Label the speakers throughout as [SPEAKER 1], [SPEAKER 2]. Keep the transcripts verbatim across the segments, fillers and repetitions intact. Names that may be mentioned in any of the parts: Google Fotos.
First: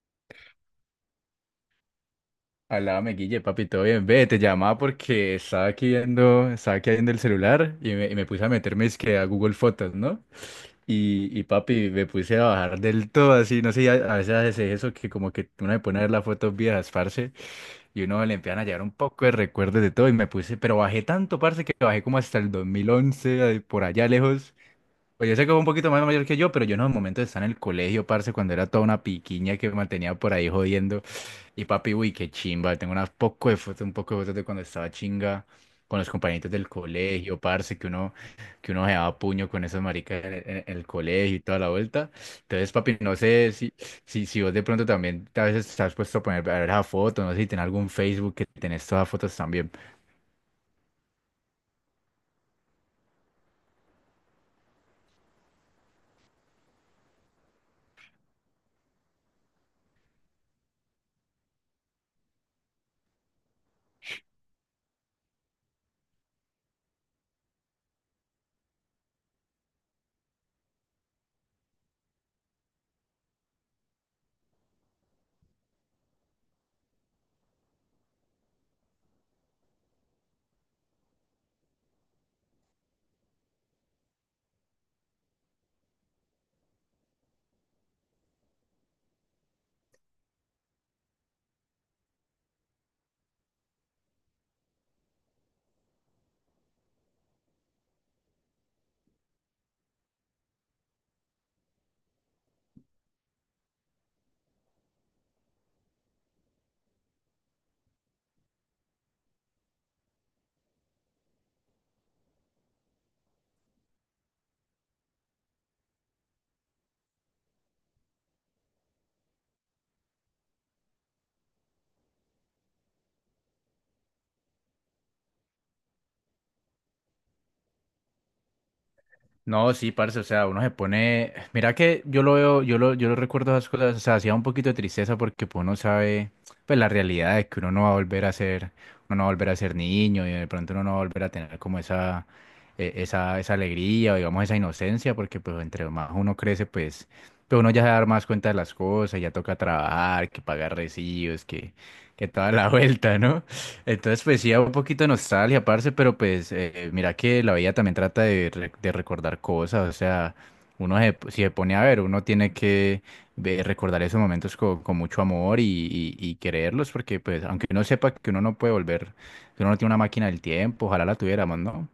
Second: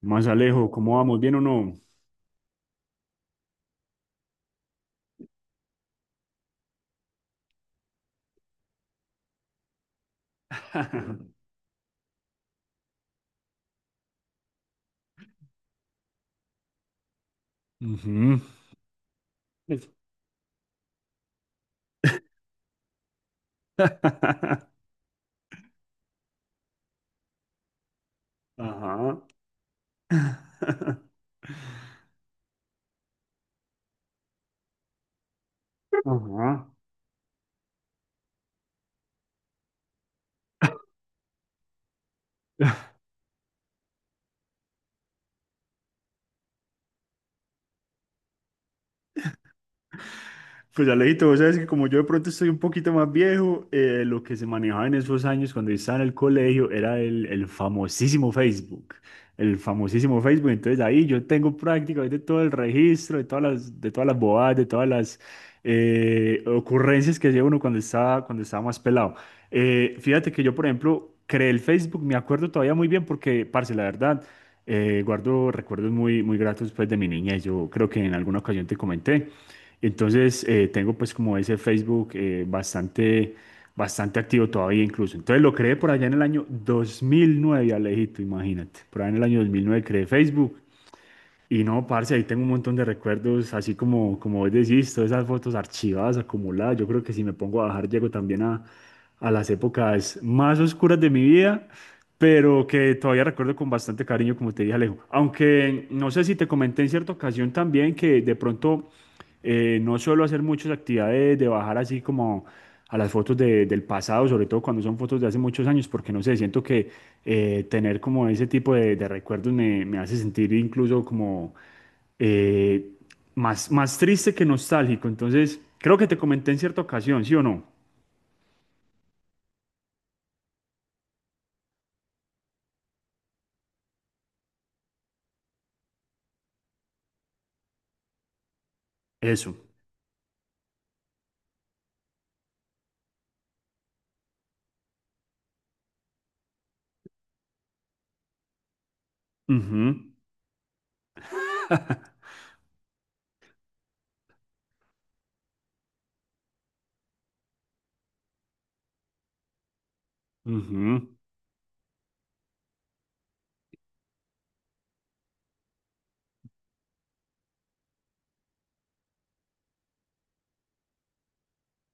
[SPEAKER 1] Más Alejo, ¿cómo vamos? ¿Bien o no?
[SPEAKER 2] Alame, Guille, papi, todo bien. Ve, te llamaba porque estaba aquí viendo, estaba aquí viendo el celular y me, y me puse a meterme es que a Google Fotos, ¿no? Y, y papi, me puse a bajar del todo así, no sé, a, a veces hace eso que como que uno se pone a ver las fotos viejas, parce, y uno le
[SPEAKER 1] Ujú.
[SPEAKER 2] empiezan a llevar un poco de recuerdos de todo y me puse, pero bajé tanto, parce, que bajé como hasta el dos mil once, ahí por allá lejos. Pues yo sé que fue un poquito más mayor que yo, pero yo no, en el momento de estar en el colegio, parce, cuando era toda una
[SPEAKER 1] Ajá.
[SPEAKER 2] piquiña que me mantenía por ahí jodiendo. Y papi, uy, qué chimba. Tengo unas poco de fotos, un poco de fotos de cuando estaba chinga con los compañeritos
[SPEAKER 1] Ajá.
[SPEAKER 2] del colegio, parce, que uno, que uno se daba puño con esos maricas en, en- en el colegio y toda la vuelta. Entonces, papi, no sé si, si, si vos de pronto también a veces te has puesto a poner a ver esa foto, no sé si tenés algún Facebook que tenés todas las fotos también.
[SPEAKER 1] Pues Alejito, vos sabes que como yo de pronto estoy un poquito más viejo, eh, lo que se manejaba en esos años cuando yo estaba en el colegio era el, el famosísimo Facebook. El famosísimo Facebook. Entonces ahí yo tengo prácticamente todo el registro de todas las, de todas las bobadas, de todas las eh, ocurrencias que hacía uno cuando estaba, cuando estaba más pelado. Eh, fíjate que yo, por ejemplo, creé el Facebook, me acuerdo todavía muy bien porque, parce, la verdad. Eh, guardo recuerdos muy, muy gratos pues, de mi niñez. Yo creo que en alguna ocasión te comenté. Entonces eh, tengo pues como ese Facebook eh, bastante, bastante activo todavía incluso. Entonces lo creé por allá en el año dos mil nueve, Alejito, imagínate. Por allá en el año dos mil nueve creé Facebook. Y no, parce, ahí tengo un montón de recuerdos, así como, como vos decís, todas esas fotos archivadas, acumuladas. Yo creo que si me pongo a bajar, llego también a, a las épocas más oscuras de mi vida, pero que todavía recuerdo con bastante cariño, como te dije, Alejo. Aunque no sé si te comenté en cierta ocasión también que de pronto eh, no suelo hacer muchas actividades de bajar así como a las fotos de- del pasado, sobre todo cuando son fotos de hace muchos años, porque no sé, siento que eh, tener como ese tipo de, de recuerdos me, me hace sentir incluso como eh, más, más triste que nostálgico. Entonces, creo que te comenté en cierta ocasión, ¿sí o no?
[SPEAKER 2] No, sí, parce, o sea, uno se pone, mira que yo lo veo, yo lo, yo lo recuerdo esas cosas, o sea, hacía un poquito de tristeza porque pues, uno sabe, pues la realidad de que uno no va a volver a ser, uno no va a volver
[SPEAKER 1] Eso.
[SPEAKER 2] a ser niño y de pronto uno no va a volver a tener como esa, eh, esa, esa alegría o digamos esa inocencia porque pues entre más uno crece pues, pues uno ya se da más cuenta de las cosas, ya toca
[SPEAKER 1] Ujú,
[SPEAKER 2] trabajar, que pagar recibos, que, que toda la vuelta, ¿no? Entonces, pues sí, un poquito de nostalgia, parce, pero pues eh, mira que la vida también trata de, re- de recordar cosas, o sea, uno
[SPEAKER 1] ujú.
[SPEAKER 2] se- si se pone a ver, uno tiene que ve- recordar esos momentos con, con mucho amor y, y, y quererlos, porque pues aunque uno sepa que uno no puede volver, que uno no tiene una máquina del tiempo, ojalá la tuviéramos, ¿no?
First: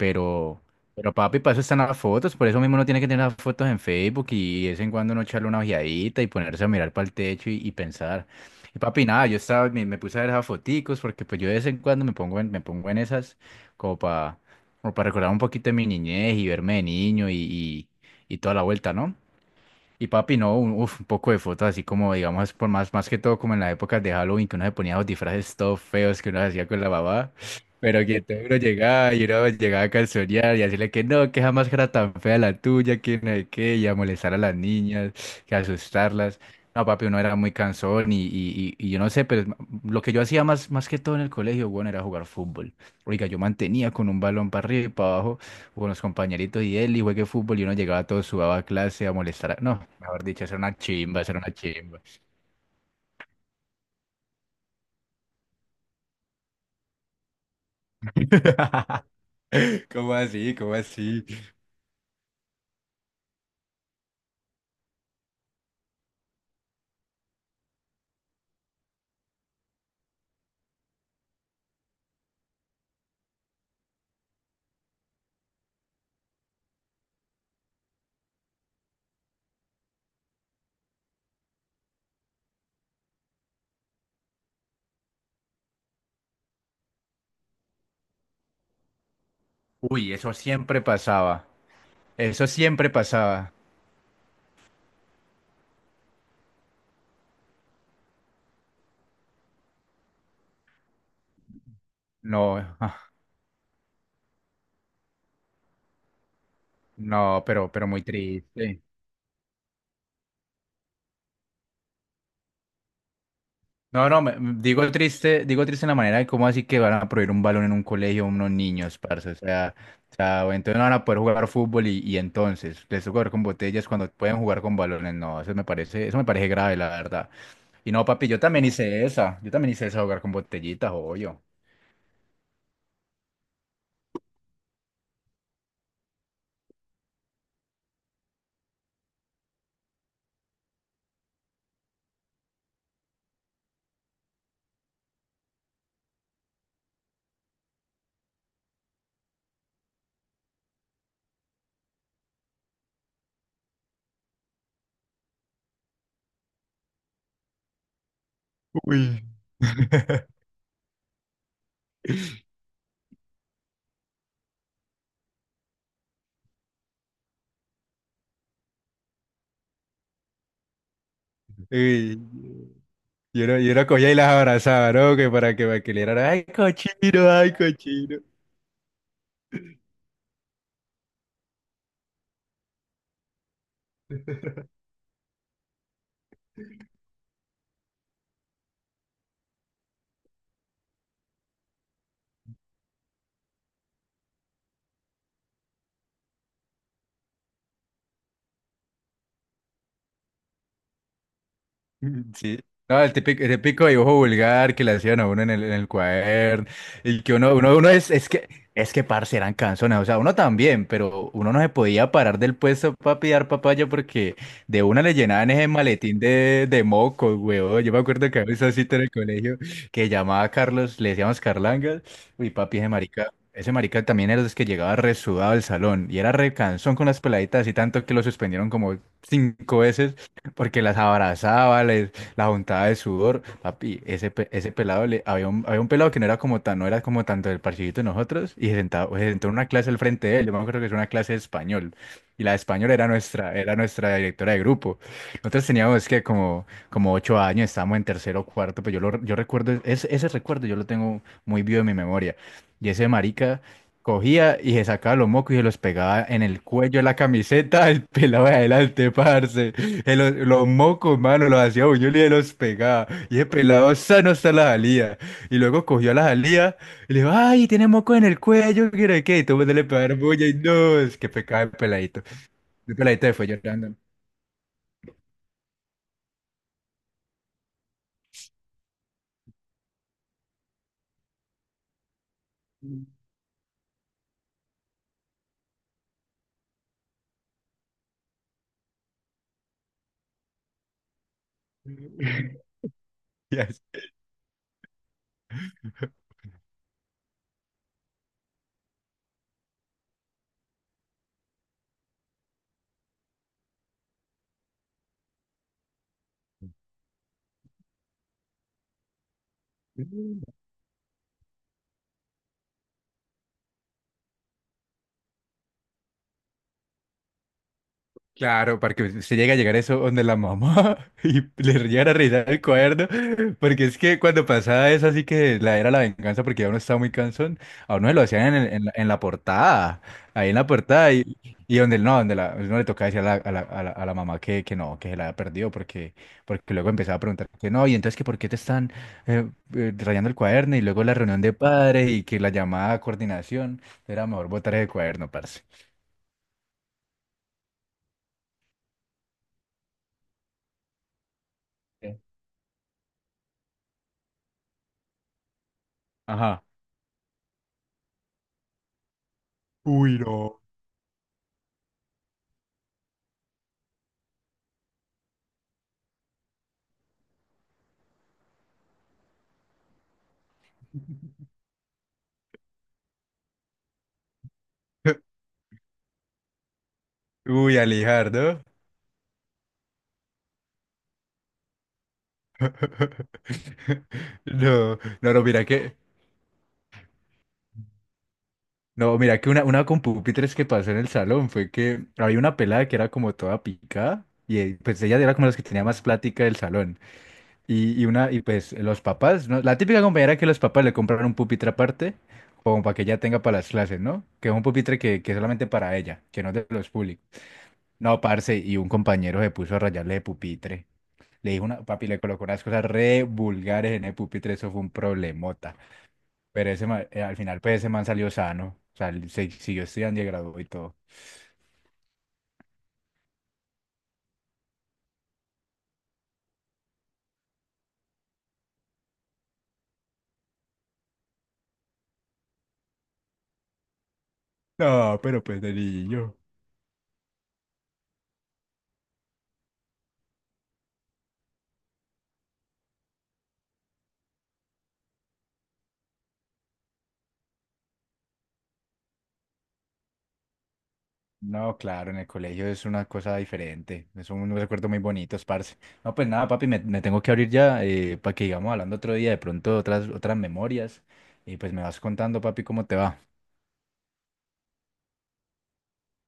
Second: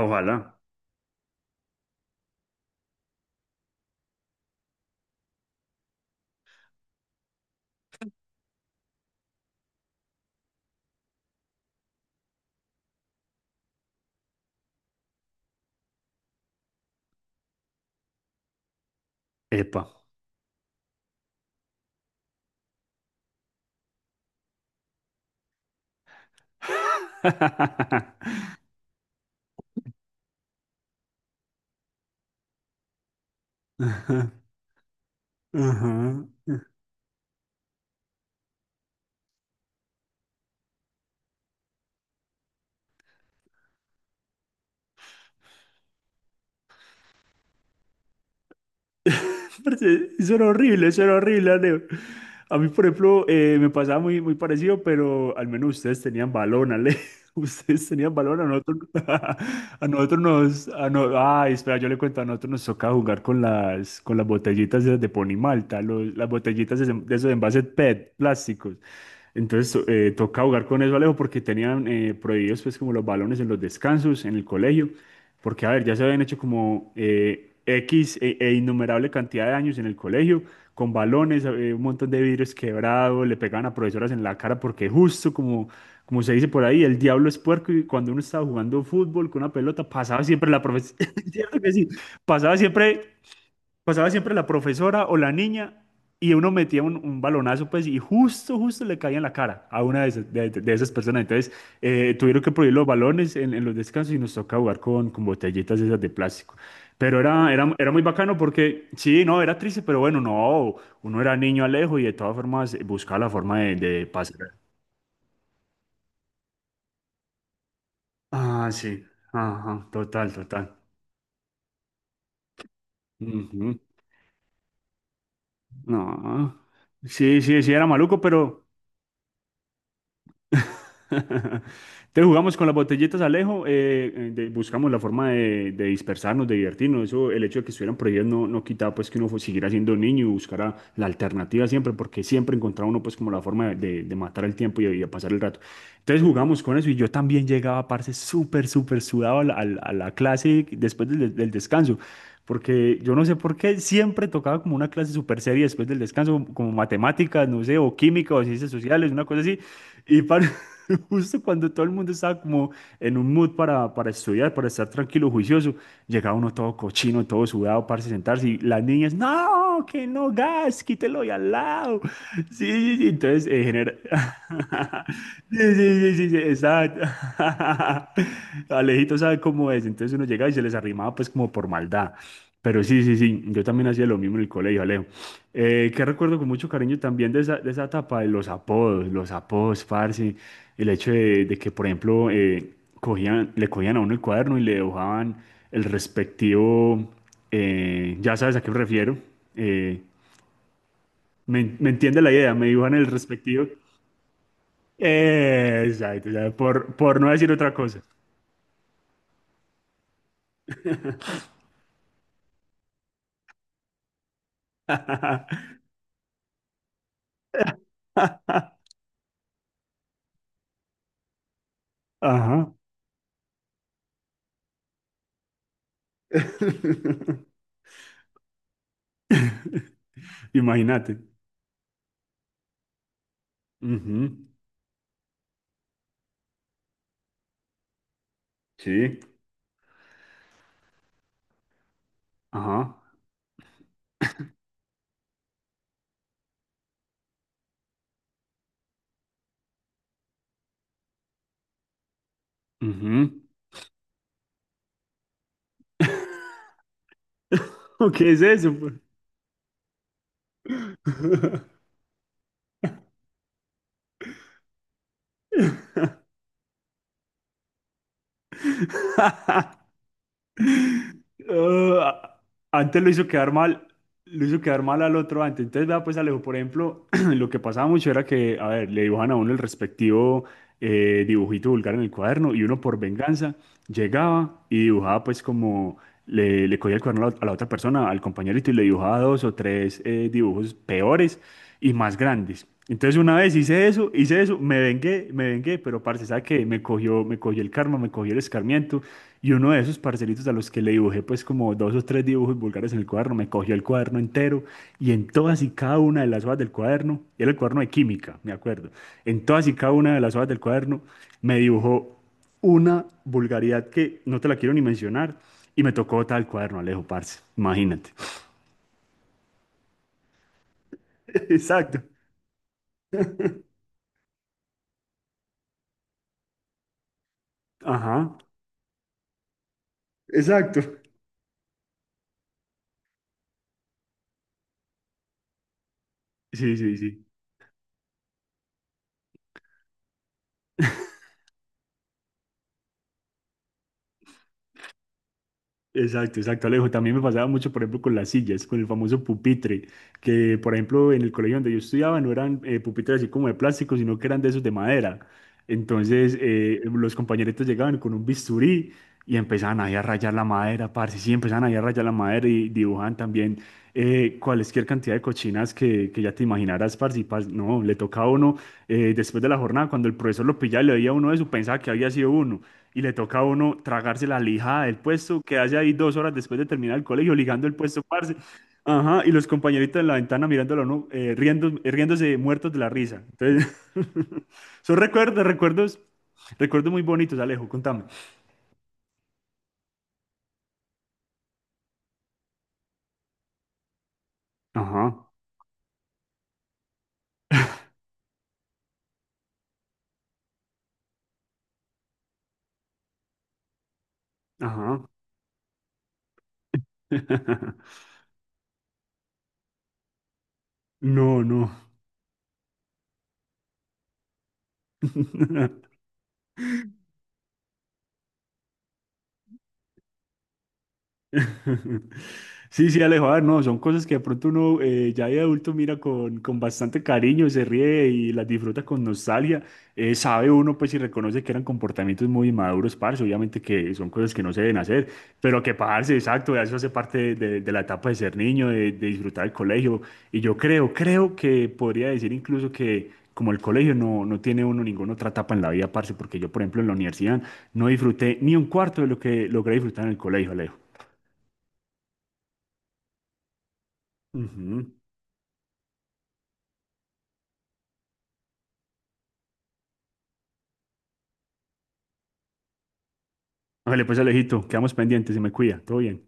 [SPEAKER 1] Ojalá.
[SPEAKER 2] pero papi, para eso están las fotos, por eso mismo uno tiene que tener las fotos en Facebook y, de vez en cuando uno echarle una ojeadita y ponerse a mirar para el techo y y pensar. Y papi, nada, yo estaba, me, me puse a ver esas foticos porque pues yo de vez en cuando me pongo en, me pongo en esas como para como para recordar un poquito de mi niñez y verme de niño y, y, y toda la vuelta, ¿no?
[SPEAKER 1] Epa.
[SPEAKER 2] Y papi, no, un, uf, un poco de fotos así como, digamos, por más, más que todo como en las épocas de Halloween, que uno se ponía los disfraces todos feos que uno hacía con la mamá, pero que todo uno llegaba y uno llegaba a calzonear y decirle que no, que jamás era tan fea la tuya, que no sé qué, y a
[SPEAKER 1] Ajá,
[SPEAKER 2] molestar a las niñas, que
[SPEAKER 1] ajá.
[SPEAKER 2] asustarlas. No, papi, uno era muy cansón y, y, y, y yo no sé, pero es- lo que yo hacía más, más que todo en el colegio, bueno, era jugar fútbol. Oiga, yo mantenía con un balón para arriba y para abajo con los compañeritos y él, y juegue fútbol, y uno llegaba todo sudado a clase a molestar. a- No,
[SPEAKER 1] Aparte,
[SPEAKER 2] mejor
[SPEAKER 1] eso
[SPEAKER 2] dicho,
[SPEAKER 1] era
[SPEAKER 2] hacer una
[SPEAKER 1] horrible, eso era
[SPEAKER 2] chimba, hacer
[SPEAKER 1] horrible,
[SPEAKER 2] una
[SPEAKER 1] Alejo.
[SPEAKER 2] chimba.
[SPEAKER 1] A mí, por ejemplo, eh, me pasaba muy, muy parecido, pero al menos ustedes tenían balón, Ale. Ustedes tenían balón, a nosotros, a
[SPEAKER 2] ¿Cómo
[SPEAKER 1] nosotros
[SPEAKER 2] así?
[SPEAKER 1] nos...
[SPEAKER 2] ¿Cómo
[SPEAKER 1] a no-
[SPEAKER 2] así?
[SPEAKER 1] ay, espera, yo le cuento, a nosotros nos toca jugar con las, con las botellitas esas de Ponimalta, los, las botellitas de, de esos envases P E T, plásticos. Entonces, to- eh, toca jugar con eso, Alejo, porque tenían eh, prohibidos, pues, como los balones en los descansos, en el colegio. Porque, a ver, ya se habían hecho como eh, X e, e innumerable cantidad de años en el colegio, con balones, eh, un montón de vidrios quebrados, le pegaban a profesoras en la cara, porque justo como, como se dice por ahí, el diablo es puerco y cuando uno estaba jugando fútbol con una pelota,
[SPEAKER 2] Uy,
[SPEAKER 1] pasaba
[SPEAKER 2] eso
[SPEAKER 1] siempre la
[SPEAKER 2] siempre
[SPEAKER 1] profesora.
[SPEAKER 2] pasaba. Eso
[SPEAKER 1] pasaba
[SPEAKER 2] siempre
[SPEAKER 1] siempre
[SPEAKER 2] pasaba.
[SPEAKER 1] pasaba siempre la profesora o la niña, y uno metía un, un balonazo, pues, y justo, justo le caía en la cara a una de esas, de, de esas personas. Entonces, eh, tuvieron que
[SPEAKER 2] No,
[SPEAKER 1] prohibir los
[SPEAKER 2] ah,
[SPEAKER 1] balones en, en los descansos y nos toca jugar con, con botellitas esas de plástico. Pero
[SPEAKER 2] no,
[SPEAKER 1] era,
[SPEAKER 2] pero,
[SPEAKER 1] era,
[SPEAKER 2] pero
[SPEAKER 1] era muy
[SPEAKER 2] muy
[SPEAKER 1] bacano
[SPEAKER 2] triste.
[SPEAKER 1] porque, sí, no, era triste, pero bueno, no, uno era niño, Alejo, y de todas formas buscaba la forma de, de
[SPEAKER 2] No, no, me- me-
[SPEAKER 1] pasar.
[SPEAKER 2] digo triste, digo triste en la manera de cómo así que van a prohibir un balón en un colegio a unos
[SPEAKER 1] Ah,
[SPEAKER 2] niños,
[SPEAKER 1] sí,
[SPEAKER 2] parce. O sea,
[SPEAKER 1] ajá,
[SPEAKER 2] o
[SPEAKER 1] total,
[SPEAKER 2] sea, o
[SPEAKER 1] total.
[SPEAKER 2] entonces no van a poder jugar fútbol y, y entonces les toca jugar con
[SPEAKER 1] Ujú.
[SPEAKER 2] botellas cuando pueden jugar con balones. No, eso me parece, eso me parece
[SPEAKER 1] No,
[SPEAKER 2] grave, la verdad.
[SPEAKER 1] sí, sí, sí, era
[SPEAKER 2] Y no,
[SPEAKER 1] maluco,
[SPEAKER 2] papi, yo
[SPEAKER 1] pero...
[SPEAKER 2] también hice esa. Yo también hice esa jugar con botellitas, obvio.
[SPEAKER 1] Entonces jugamos con las botellitas, Alejo, eh, eh, de- buscamos la forma de, de dispersarnos, de divertirnos. Eso, el hecho de que estuvieran prohibidas no, no quitaba pues que uno fu- siguiera siendo niño y buscara la alternativa siempre, porque siempre encontraba uno pues como la forma de, de matar el tiempo y, y de pasar el rato. Entonces jugamos con eso y yo también llegaba, parce, súper, súper sudado a la, a la- a la clase después del, del descanso, porque yo no sé por qué siempre tocaba como una clase súper seria después del descanso, como matemáticas, no sé, o química o ciencias sociales,
[SPEAKER 2] Uy.
[SPEAKER 1] una cosa así. Y para, justo cuando todo el mundo estaba como en un mood para, para estudiar, para estar tranquilo, juicioso, llegaba uno todo cochino, todo sudado, parce, sentarse, y las niñas, no no, que no, gas, quítelo y al lado.
[SPEAKER 2] Uy.
[SPEAKER 1] Sí, sí, sí, entonces
[SPEAKER 2] Yo no,
[SPEAKER 1] eh,
[SPEAKER 2] yo no
[SPEAKER 1] genera...
[SPEAKER 2] cogía y las abrazaba, ¿no? Que para
[SPEAKER 1] Sí,
[SPEAKER 2] que, para que
[SPEAKER 1] sí,
[SPEAKER 2] le
[SPEAKER 1] sí,
[SPEAKER 2] dieran,
[SPEAKER 1] sí, sí,
[SPEAKER 2] ay,
[SPEAKER 1] exacto.
[SPEAKER 2] cochino, ay, cochino.
[SPEAKER 1] Alejito sabe cómo es, entonces uno llega y se les arrimaba pues como por maldad. Pero sí, sí, sí, yo también hacía lo mismo en el colegio, Alejo. Eh, que recuerdo con mucho cariño también de esa, de esa etapa de los apodos, los apodos, parce, el hecho de, de que, por ejemplo, eh, cogían, le cogían a uno el cuaderno y le dibujaban el respectivo. Eh, ya sabes a qué me refiero. Eh, me, me entiende la idea,
[SPEAKER 2] Sí.
[SPEAKER 1] me dibujan
[SPEAKER 2] No,
[SPEAKER 1] el
[SPEAKER 2] el típico, el
[SPEAKER 1] respectivo.
[SPEAKER 2] típico dibujo vulgar que le hacían a uno en el, en
[SPEAKER 1] Eh,
[SPEAKER 2] el
[SPEAKER 1] exacto, ya,
[SPEAKER 2] cuaderno.
[SPEAKER 1] por, por
[SPEAKER 2] Y
[SPEAKER 1] no
[SPEAKER 2] que
[SPEAKER 1] decir
[SPEAKER 2] uno,
[SPEAKER 1] otra
[SPEAKER 2] uno, uno
[SPEAKER 1] cosa.
[SPEAKER 2] es, es que, es que parce eran canzones. O sea, uno también, pero uno no se podía parar del puesto para pillar papaya porque de una le llenaban ese maletín de, de mocos, weón. Yo me acuerdo que había esa cita en el colegio que llamaba a Carlos, le decíamos Carlangas, uy,
[SPEAKER 1] Ajá.
[SPEAKER 2] papi, ese marica. Ese marica también era de los que llegaba resudado al salón y era re cansón con las peladitas y tanto que lo suspendieron como cinco veces porque las
[SPEAKER 1] Imagínate.
[SPEAKER 2] abrazaba, les, la juntaba de sudor. Papi, ese,
[SPEAKER 1] Ujú.
[SPEAKER 2] pe- ese pelado, le, había un, había un pelado que no era como tan, no era como tanto del parchidito de nosotros, y se sentaba,
[SPEAKER 1] Sí.
[SPEAKER 2] se sentó en una clase al frente de él. Yo me acuerdo que es una clase de español, y la de español
[SPEAKER 1] Ajá.
[SPEAKER 2] era nuestra, era nuestra directora de grupo. Nosotros teníamos que como, como ocho años, estábamos en tercero o cuarto, pero yo, lo, yo recuerdo, ese, ese recuerdo yo lo tengo muy vivo en mi memoria. Y ese
[SPEAKER 1] Ujú.
[SPEAKER 2] marica cogía y se sacaba los mocos y se los pegaba en el cuello de la camiseta del
[SPEAKER 1] ¿O ¿Qué es
[SPEAKER 2] pelado de
[SPEAKER 1] eso?
[SPEAKER 2] adelante, parce. Eh, Los, los mocos, mano, los
[SPEAKER 1] pues?
[SPEAKER 2] hacía buñuelos y los pegaba. Y ese pelado sano está la jalía. Y luego cogió a la jalía y le dijo, ay, tiene moco en el cuello, ¿qué era qué? Y todo el mundo le pegaron bulla y no, es que pecado el peladito.
[SPEAKER 1] Ah,
[SPEAKER 2] El
[SPEAKER 1] antes lo hizo
[SPEAKER 2] peladito se fue
[SPEAKER 1] quedar mal,
[SPEAKER 2] llorando.
[SPEAKER 1] lo hizo quedar mal al otro antes. Entonces, vea, pues Alejo, por ejemplo, lo que pasaba mucho era que, a ver, le dibujan a uno el respectivo eh, dibujito vulgar en el cuaderno, y uno por venganza llegaba y dibujaba pues como le, le cogía el cuaderno a la, a la otra persona, al compañerito, y le dibujaba dos o tres eh, dibujos peores y más grandes. Entonces una vez
[SPEAKER 2] Y así.
[SPEAKER 1] hice eso, hice eso, me vengué, me vengué, pero parce, ¿sabe qué? Me cogió, me cogió el karma, me cogió el escarmiento, y uno de esos parcelitos a los que le dibujé pues como dos o tres dibujos vulgares en el cuaderno, me cogió el cuaderno entero, y en todas y cada una de las hojas del cuaderno, y era el cuaderno de química, me acuerdo, en todas y cada una de las hojas del cuaderno me dibujó una vulgaridad que no te la quiero ni mencionar. Y me tocó tal cuaderno, Alejo, parce. Imagínate.
[SPEAKER 2] Claro, para que se llegue a llegar eso donde la mamá y le
[SPEAKER 1] Exacto.
[SPEAKER 2] llegan a revisar el cuaderno, porque es que cuando pasaba eso así que la era la venganza porque ya uno estaba muy cansón, a uno se lo
[SPEAKER 1] Ajá.
[SPEAKER 2] hacían en, el- en la, en la portada, ahí en la
[SPEAKER 1] Exacto.
[SPEAKER 2] portada y, y donde no, donde la, uno le tocaba decir a la, a la, a la- a la mamá que, que no, que se la había perdido porque, porque
[SPEAKER 1] Sí,
[SPEAKER 2] luego
[SPEAKER 1] sí,
[SPEAKER 2] empezaba a
[SPEAKER 1] sí.
[SPEAKER 2] preguntar que no, y entonces que por qué te están eh, eh, rayando el cuaderno y luego la reunión de padres y que la llamada a coordinación era mejor botar el cuaderno, parce.
[SPEAKER 1] Exacto, exacto, Alejo. También me pasaba mucho, por ejemplo, con las sillas, con el famoso pupitre, que, por ejemplo, en el colegio donde yo estudiaba
[SPEAKER 2] Sí.
[SPEAKER 1] no eran eh, pupitres así como de plástico, sino que eran de esos de madera. Entonces,
[SPEAKER 2] Ajá.
[SPEAKER 1] eh, los compañeritos llegaban con un bisturí y empezaban ahí a
[SPEAKER 2] Uy,
[SPEAKER 1] rayar la
[SPEAKER 2] no.
[SPEAKER 1] madera, parce, sí, empezaban ahí a rayar la madera y dibujaban también eh, cualquier cantidad de cochinas que, que, ya te imaginaras, parce, y parce, no, le tocaba a uno, eh, después de la jornada, cuando el profesor lo pillaba y le veía a uno de eso, pensaba que había sido uno, y le toca a uno tragarse la lijada del puesto, quedarse ahí dos horas después de terminar el colegio, ligando el
[SPEAKER 2] Uy,
[SPEAKER 1] puesto, parce.
[SPEAKER 2] Alijardo.
[SPEAKER 1] Ajá, y los compañeritos en la ventana mirándolo, ¿no? Eh, riendo, eh, riéndose muertos de la risa. Entonces, son
[SPEAKER 2] No, no, no,
[SPEAKER 1] recuerdos,
[SPEAKER 2] mira que,
[SPEAKER 1] recuerdos, recuerdos muy bonitos, Alejo, contame.
[SPEAKER 2] no, mira que una, una con pupitres que pasó en el salón fue que había una pelada que era como toda picada y eh, pues ella
[SPEAKER 1] Ajá,
[SPEAKER 2] era como las que tenía más plática del salón. Y, y una, y pues los papás, ¿no? La típica compañera que los papás le compraron un pupitre aparte, como para que ella tenga para las clases, ¿no? Que es un pupitre
[SPEAKER 1] ajá.
[SPEAKER 2] que, que es solamente para ella, que no es de los públicos. No, parce, y un compañero se puso a rayarle de pupitre.
[SPEAKER 1] No,
[SPEAKER 2] Le dijo
[SPEAKER 1] no.
[SPEAKER 2] una, papi, le colocó unas cosas re vulgares en el pupitre, eso fue un problemota. Pero ese ma- eh, al final, pues ese man salió sano. O sea, él se siguió estudiando y se graduó y todo.
[SPEAKER 1] Sí, sí, Alejo, a ver, no, son cosas que de pronto uno eh, ya de adulto mira con, con bastante cariño, se ríe y las disfruta con nostalgia. Eh, sabe uno, pues, y reconoce que eran comportamientos muy inmaduros, parce, obviamente que son cosas que no se deben hacer,
[SPEAKER 2] No, pero pues
[SPEAKER 1] pero
[SPEAKER 2] de
[SPEAKER 1] que, parce,
[SPEAKER 2] niño.
[SPEAKER 1] exacto, eso hace parte de, de la etapa de ser niño, de, de disfrutar el colegio. Y yo creo, creo que podría decir incluso que como el colegio no, no tiene uno ninguna otra etapa en la vida, parce, porque yo, por ejemplo, en la universidad no disfruté ni un cuarto de lo que logré disfrutar en el colegio, Alejo.
[SPEAKER 2] No, claro, en el colegio es una cosa diferente. Son unos recuerdos
[SPEAKER 1] Ujú.
[SPEAKER 2] muy bonitos, parce. No, pues nada, papi, me, me tengo que abrir ya eh, para que sigamos hablando otro día, de pronto otras, otras memorias. Y pues me vas contando, papi, cómo te va.
[SPEAKER 1] Vale, pues Alejito, quedamos pendientes y me cuida. Todo bien.